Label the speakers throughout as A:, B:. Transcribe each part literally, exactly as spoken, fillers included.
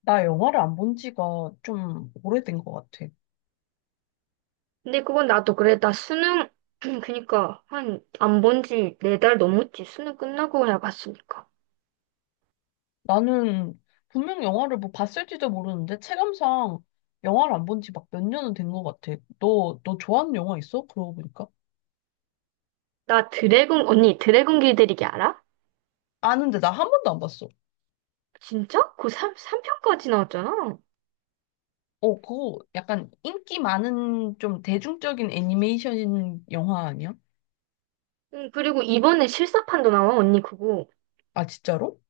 A: 나 영화를 안 본 지가 좀 오래된 것 같아.
B: 근데 그건 나도 그래. 나 수능, 그니까, 한, 안 본지 네 달 넘었지. 수능 끝나고 야 봤으니까.
A: 나는 분명 영화를 뭐 봤을지도 모르는데 체감상 영화를 안 본지 막 몇 년은 된 것 같아. 너, 너 좋아하는 영화 있어? 그러고 보니까.
B: 나 드래곤, 언니, 드래곤 길들이기 알아?
A: 아는데 나 한 번도 안 봤어.
B: 진짜? 그 삼, 삼편까지 나왔잖아.
A: 어, 그거 약간 인기 많은 좀 대중적인 애니메이션 영화 아니야?
B: 응, 그리고 이번에 실사판도 나와, 언니, 그거.
A: 아, 진짜로?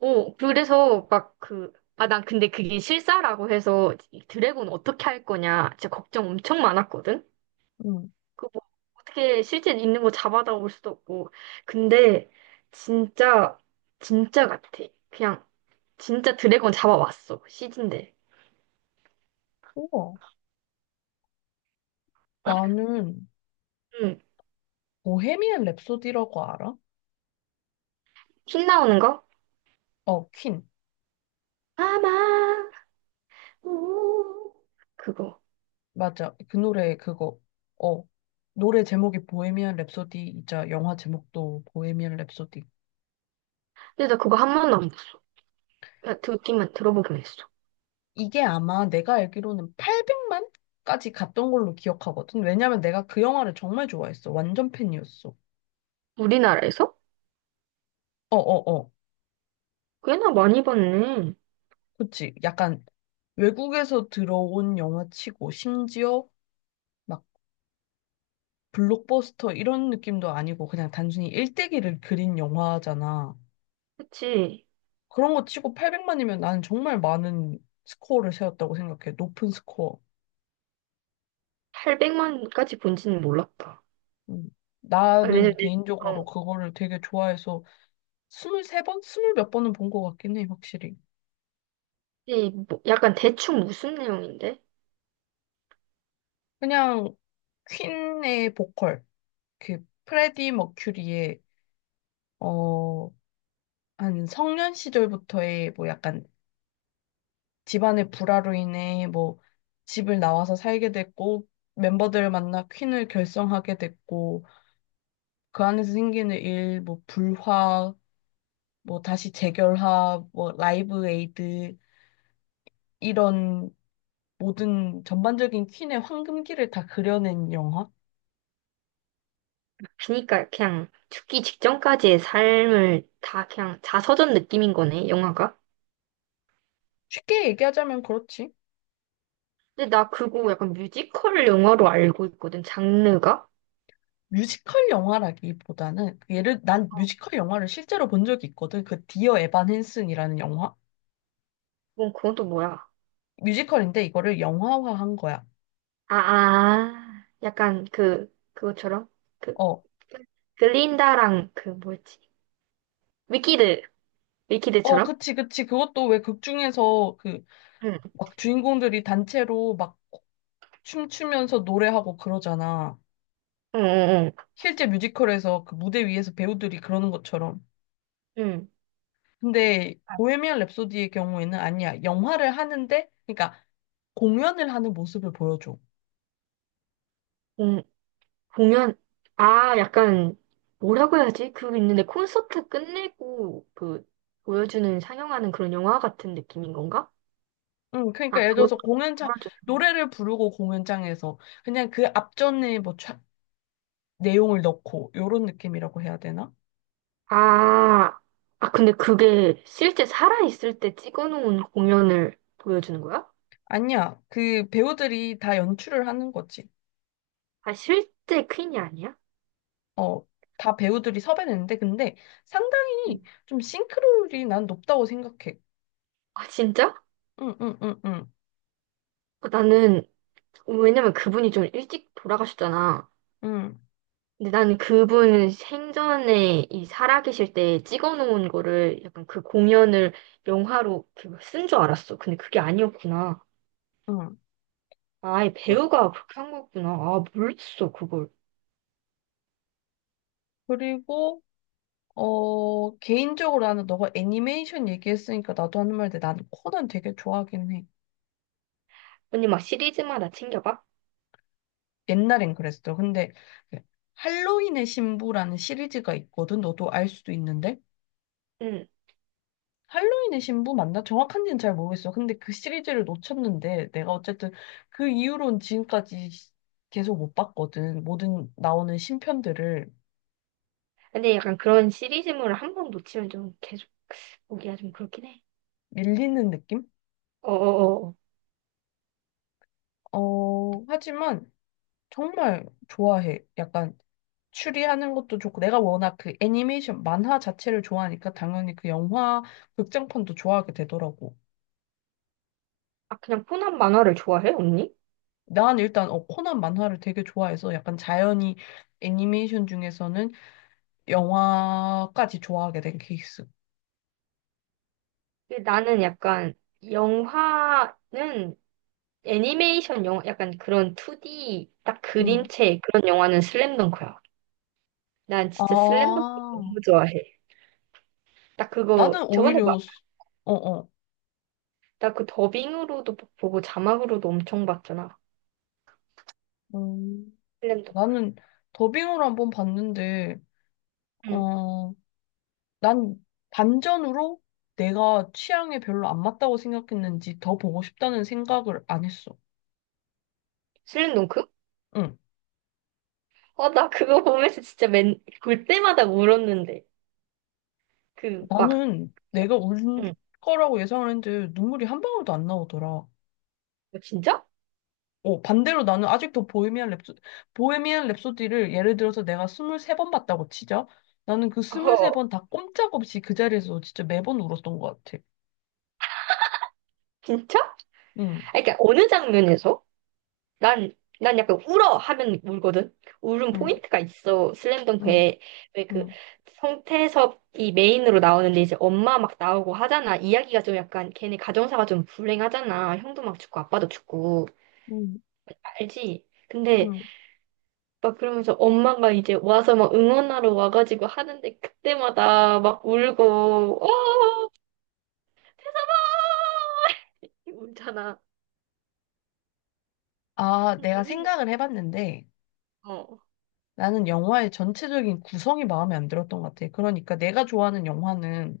B: 어, 그래서 막 그, 아, 난 근데 그게 실사라고 해서 이 드래곤 어떻게 할 거냐. 진짜 걱정 엄청 많았거든?
A: 응.
B: 그거 뭐 어떻게 실제 있는 거 잡아다 올 수도 없고. 근데, 진짜, 진짜 같아. 그냥 진짜 드래곤 잡아왔어. 시즌데.
A: 우와. 나는
B: 응.
A: 보헤미안 랩소디라고 알아?
B: 핀 나오는 거?
A: 어, 퀸.
B: 아마, 오. 그거.
A: 맞아. 그 노래 그거. 어. 노래 제목이 보헤미안 랩소디이자 영화 제목도 보헤미안 랩소디.
B: 근데 나 그거 한 번도 안 봤어. 나 듣기만, 들어보기만 했어.
A: 이게 아마 내가 알기로는 팔백만까지 갔던 걸로 기억하거든. 왜냐면 내가 그 영화를 정말 좋아했어. 완전 팬이었어.
B: 우리나라에서?
A: 어어어.
B: 꽤나 많이 봤네.
A: 그치. 약간 외국에서 들어온 영화치고 심지어 막 블록버스터 이런 느낌도 아니고 그냥 단순히 일대기를 그린 영화잖아.
B: 그치.
A: 그런 거 치고 팔백만이면 나는 정말 많은 스코어를 세웠다고 생각해. 높은 스코어.
B: 팔백만까지 본지는 몰랐다.
A: 음,
B: 아,
A: 나는
B: 왜냐면,
A: 개인적으로
B: 어,
A: 그거를 되게 좋아해서 스물 세 번 스물 몇 번은 본 것 같긴 해, 확실히.
B: 이 뭐, 약간 대충 무슨 내용인데?
A: 그냥 퀸의 보컬, 그 프레디 머큐리의 어, 한 성년 시절부터의 뭐 약간 집안의 불화로 인해 뭐 집을 나와서 살게 됐고 멤버들을 만나 퀸을 결성하게 됐고 그 안에서 생기는 일, 뭐 불화, 뭐 다시 재결합, 뭐 라이브 에이드 이런 모든 전반적인 퀸의 황금기를 다 그려낸 영화?
B: 그니까 그냥 죽기 직전까지의 삶을 다 그냥 자서전 느낌인 거네, 영화가.
A: 쉽게 얘기하자면 그렇지.
B: 근데 나 그거 약간 뮤지컬 영화로 알고 있거든, 장르가.
A: 뮤지컬 영화라기보다는 예를 난 뮤지컬 영화를 실제로 본 적이 있거든. 그 디어 에반 헨슨이라는 영화.
B: 어, 그건 또 뭐야?
A: 뮤지컬인데 이거를 영화화한 거야.
B: 아, 아, 약간 그, 그것처럼? 그,
A: 어.
B: 글린다랑 그 뭐였지? 위키드,
A: 어,
B: 위키드처럼?
A: 그치, 그치. 그것도 왜 극 중에서 그
B: 응,
A: 막 주인공들이 단체로 막 춤추면서 노래하고 그러잖아.
B: 응, 응,
A: 실제 뮤지컬에서 그 무대 위에서 배우들이 그러는 것처럼.
B: 응. 응.
A: 근데
B: 아,
A: 보헤미안 랩소디의 경우에는 아니야. 영화를 하는데, 그러니까 공연을 하는 모습을 보여줘.
B: 공, 공연, 아, 약간, 뭐라고 해야지? 그거 있는데 콘서트 끝내고 그, 보여주는, 상영하는 그런 영화 같은 느낌인 건가?
A: 응, 그러니까
B: 아,
A: 예를
B: 그런
A: 들어서 공연장,
B: 그걸 좀,
A: 노래를 부르고 공연장에서 그냥 그 앞전에 뭐 차- 내용을 넣고, 요런 느낌이라고 해야 되나?
B: 아, 아, 근데 그게 실제 살아있을 때 찍어놓은 공연을 보여주는 거야?
A: 아니야. 그 배우들이 다 연출을 하는 거지.
B: 아, 실제 퀸이 아니야?
A: 어, 다 배우들이 섭외냈는데, 근데 상당히 좀 싱크로율이 난 높다고 생각해.
B: 아, 진짜?
A: 응, 응, 응, 응,
B: 어, 나는, 왜냐면 그분이 좀 일찍 돌아가셨잖아.
A: 응,
B: 근데 나는 그분 생전에 이 살아계실 때 찍어놓은 거를 약간 그 공연을 영화로 쓴 줄 알았어. 근데 그게 아니었구나.
A: 응.
B: 아예
A: 그-
B: 배우가 그렇게 한 거구나. 아, 몰랐어, 그걸.
A: 그리고 어, 개인적으로 나는 너가 애니메이션 얘기했으니까 나도 하는 말인데 나는 코난 되게 좋아하긴 해.
B: 언니 막 시리즈마다 챙겨봐?
A: 옛날엔 그랬어. 근데 그 할로윈의 신부라는 시리즈가 있거든. 너도 알 수도 있는데.
B: 응.
A: 할로윈의 신부 맞나? 정확한지는 잘 모르겠어. 근데 그 시리즈를 놓쳤는데 내가 어쨌든 그 이후로는 지금까지 계속 못 봤거든. 모든 나오는 신편들을
B: 근데 약간 그런 시리즈물을 한 번 놓치면 좀 계속 보기가 좀 그렇긴 해.
A: 밀리는 느낌?
B: 어어어.
A: 어, 하지만 정말 좋아해. 약간 추리하는 것도 좋고 내가 워낙 그 애니메이션 만화 자체를 좋아하니까 당연히 그 영화 극장판도 좋아하게 되더라고.
B: 아, 그냥 코난 만화를 좋아해, 언니?
A: 난 일단 어, 코난 만화를 되게 좋아해서 약간 자연히 애니메이션 중에서는 영화까지 좋아하게 된 케이스.
B: 근데 나는 약간 영화는 애니메이션 영화, 약간 그런 투디 딱
A: 응.
B: 그림체 그런 영화는 슬램덩크야. 난 진짜 슬램덩크
A: 아,
B: 너무 좋아해. 나 그거
A: 나는
B: 저번에 막,
A: 오히려 수- 어, 어.
B: 나 그 더빙으로도 보고 자막으로도 엄청 봤잖아.
A: 음,
B: 슬램덩크.
A: 나는 더빙으로 한번 봤는데
B: 응.
A: 어 난 반전으로 내가 취향에 별로 안 맞다고 생각했는지 더 보고 싶다는 생각을 안 했어.
B: 슬램덩크?
A: 응.
B: 어, 나 그거 보면서 진짜 맨, 볼 때마다 울었는데. 그 막,
A: 나는 내가 울
B: 응.
A: 거라고 예상을 했는데 눈물이 한 방울도 안 나오더라.
B: 어, 진짜?
A: 어, 반대로 나는 아직도 보헤미안 랩소, 보헤미안 랩소디를 예를 들어서 내가 이십삼 번 봤다고 치자. 나는 그
B: 어,
A: 이십삼 번 다 꼼짝없이 그 자리에서 진짜 매번 울었던 것 같아.
B: 진짜?
A: 응,
B: 아니, 그러니까 어느 장면에서? 난, 난 약간 울어 하면 울거든. 울음
A: 응,
B: 포인트가 있어.
A: 응,
B: 슬램덩크에 왜 그
A: 응,
B: 성태섭이 메인으로 나오는데 이제 엄마 막 나오고 하잖아. 이야기가 좀 약간 걔네 가정사가 좀 불행하잖아. 형도 막 죽고 아빠도 죽고
A: 응,
B: 알지? 근데
A: 응.
B: 막 그러면서 엄마가 이제 와서 막 응원하러 와가지고 하는데 그때마다 막 울고 어 태섭아 울잖아.
A: 아,
B: 근데
A: 내가
B: 언니는
A: 생각을 해봤는데,
B: 어
A: 나는 영화의 전체적인 구성이 마음에 안 들었던 것 같아. 그러니까 내가 좋아하는 영화는,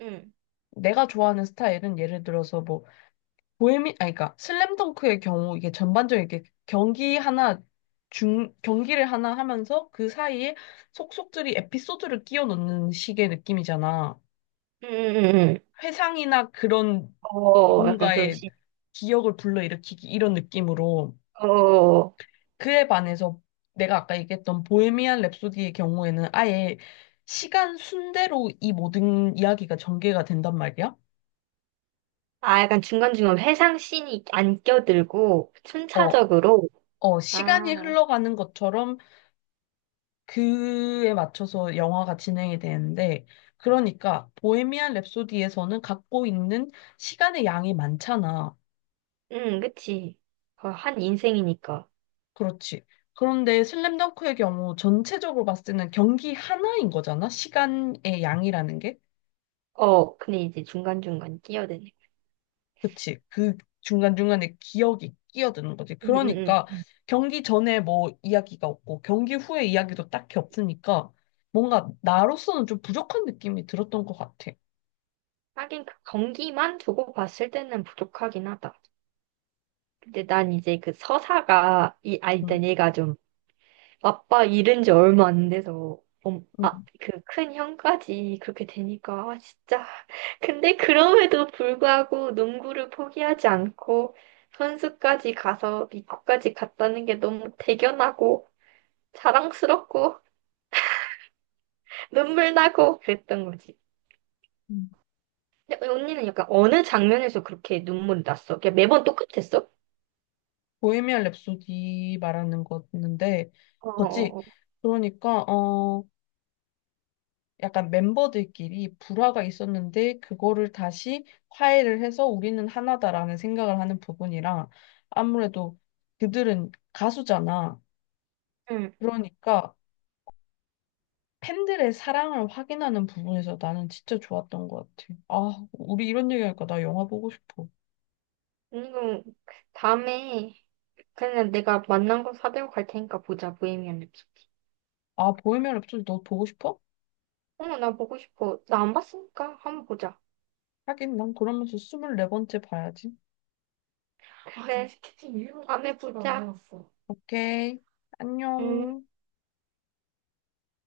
B: 응.
A: 내가 좋아하는 스타일은 예를 들어서 뭐, 보헤미, 아니, 그러니까 슬램덩크의 경우 이게 전반적인 이게 경기 하나, 중, 경기를 하나 하면서 그 사이에 속속들이 에피소드를 끼워 넣는 식의 느낌이잖아.
B: 응, 응, 응, 응.
A: 회상이나 그런
B: 어, 약간 그런
A: 누군가의
B: 시.
A: 기억을 불러일으키기 이런 느낌으로.
B: 어,
A: 그에 반해서 내가 아까 얘기했던 보헤미안 랩소디의 경우에는 아예 시간 순대로 이 모든 이야기가 전개가 된단 말이야.
B: 아, 약간 중간중간 회상씬이 안 껴들고,
A: 어,
B: 순차적으로,
A: 어, 시간이
B: 아,
A: 흘러가는 것처럼 그에 맞춰서 영화가 진행이 되는데, 그러니까 보헤미안 랩소디에서는 갖고 있는 시간의 양이 많잖아.
B: 응, 그치. 어, 한 인생이니까.
A: 그렇지. 그런데 슬램덩크의 경우 전체적으로 봤을 때는 경기 하나인 거잖아. 시간의 양이라는 게.
B: 어, 근데 이제 중간중간 끼어드네.
A: 그치. 그 중간중간에 기억이 끼어드는 거지.
B: 응, 응,
A: 그러니까
B: 응.
A: 경기 전에 뭐 이야기가 없고 경기 후에 이야기도 딱히 없으니까 뭔가 나로서는 좀 부족한 느낌이 들었던 것 같아.
B: 하긴 그 경기만 두고 봤을 때는 부족하긴 하다. 근데 난 이제 그 서사가, 이, 아,
A: 음,
B: 일단 얘가 좀 아빠 잃은 지 얼마 안 돼서 엄, 아,
A: 음,
B: 그 큰 형까지 그렇게 되니까 아, 진짜. 근데 그럼에도 불구하고 농구를 포기하지 않고 선수까지 가서 미국까지 갔다는 게 너무 대견하고 자랑스럽고 눈물 나고 그랬던 거지.
A: 음.
B: 근데 언니는 약간 어느 장면에서 그렇게 눈물이 났어? 그냥 매번 똑같았어?
A: 보헤미안 랩소디 말하는 거였는데,
B: 어,
A: 거지.
B: 어, 어.
A: 그러니까, 어, 약간 멤버들끼리 불화가 있었는데, 그거를 다시 화해를 해서 우리는 하나다라는 생각을 하는 부분이랑, 아무래도 그들은 가수잖아.
B: 응.
A: 그러니까 팬들의 사랑을 확인하는 부분에서 나는 진짜 좋았던 것 같아. 아, 우리 이런 얘기하니까 나 영화 보고 싶어.
B: 언니가 다음에 그냥 내가 만난 거 사들고 갈 테니까 보자, 보헤미안 랩소디.
A: 아, 보헤미안 랩소디 너 보고 싶어?
B: 어, 나 보고 싶어. 나 안 봤으니까 한번 보자.
A: 하긴 난 그러면서 이십사 번째 봐야지.
B: 아, 그래, 티켓이음에 보자. 았어
A: 오케이.
B: 음.
A: 안녕.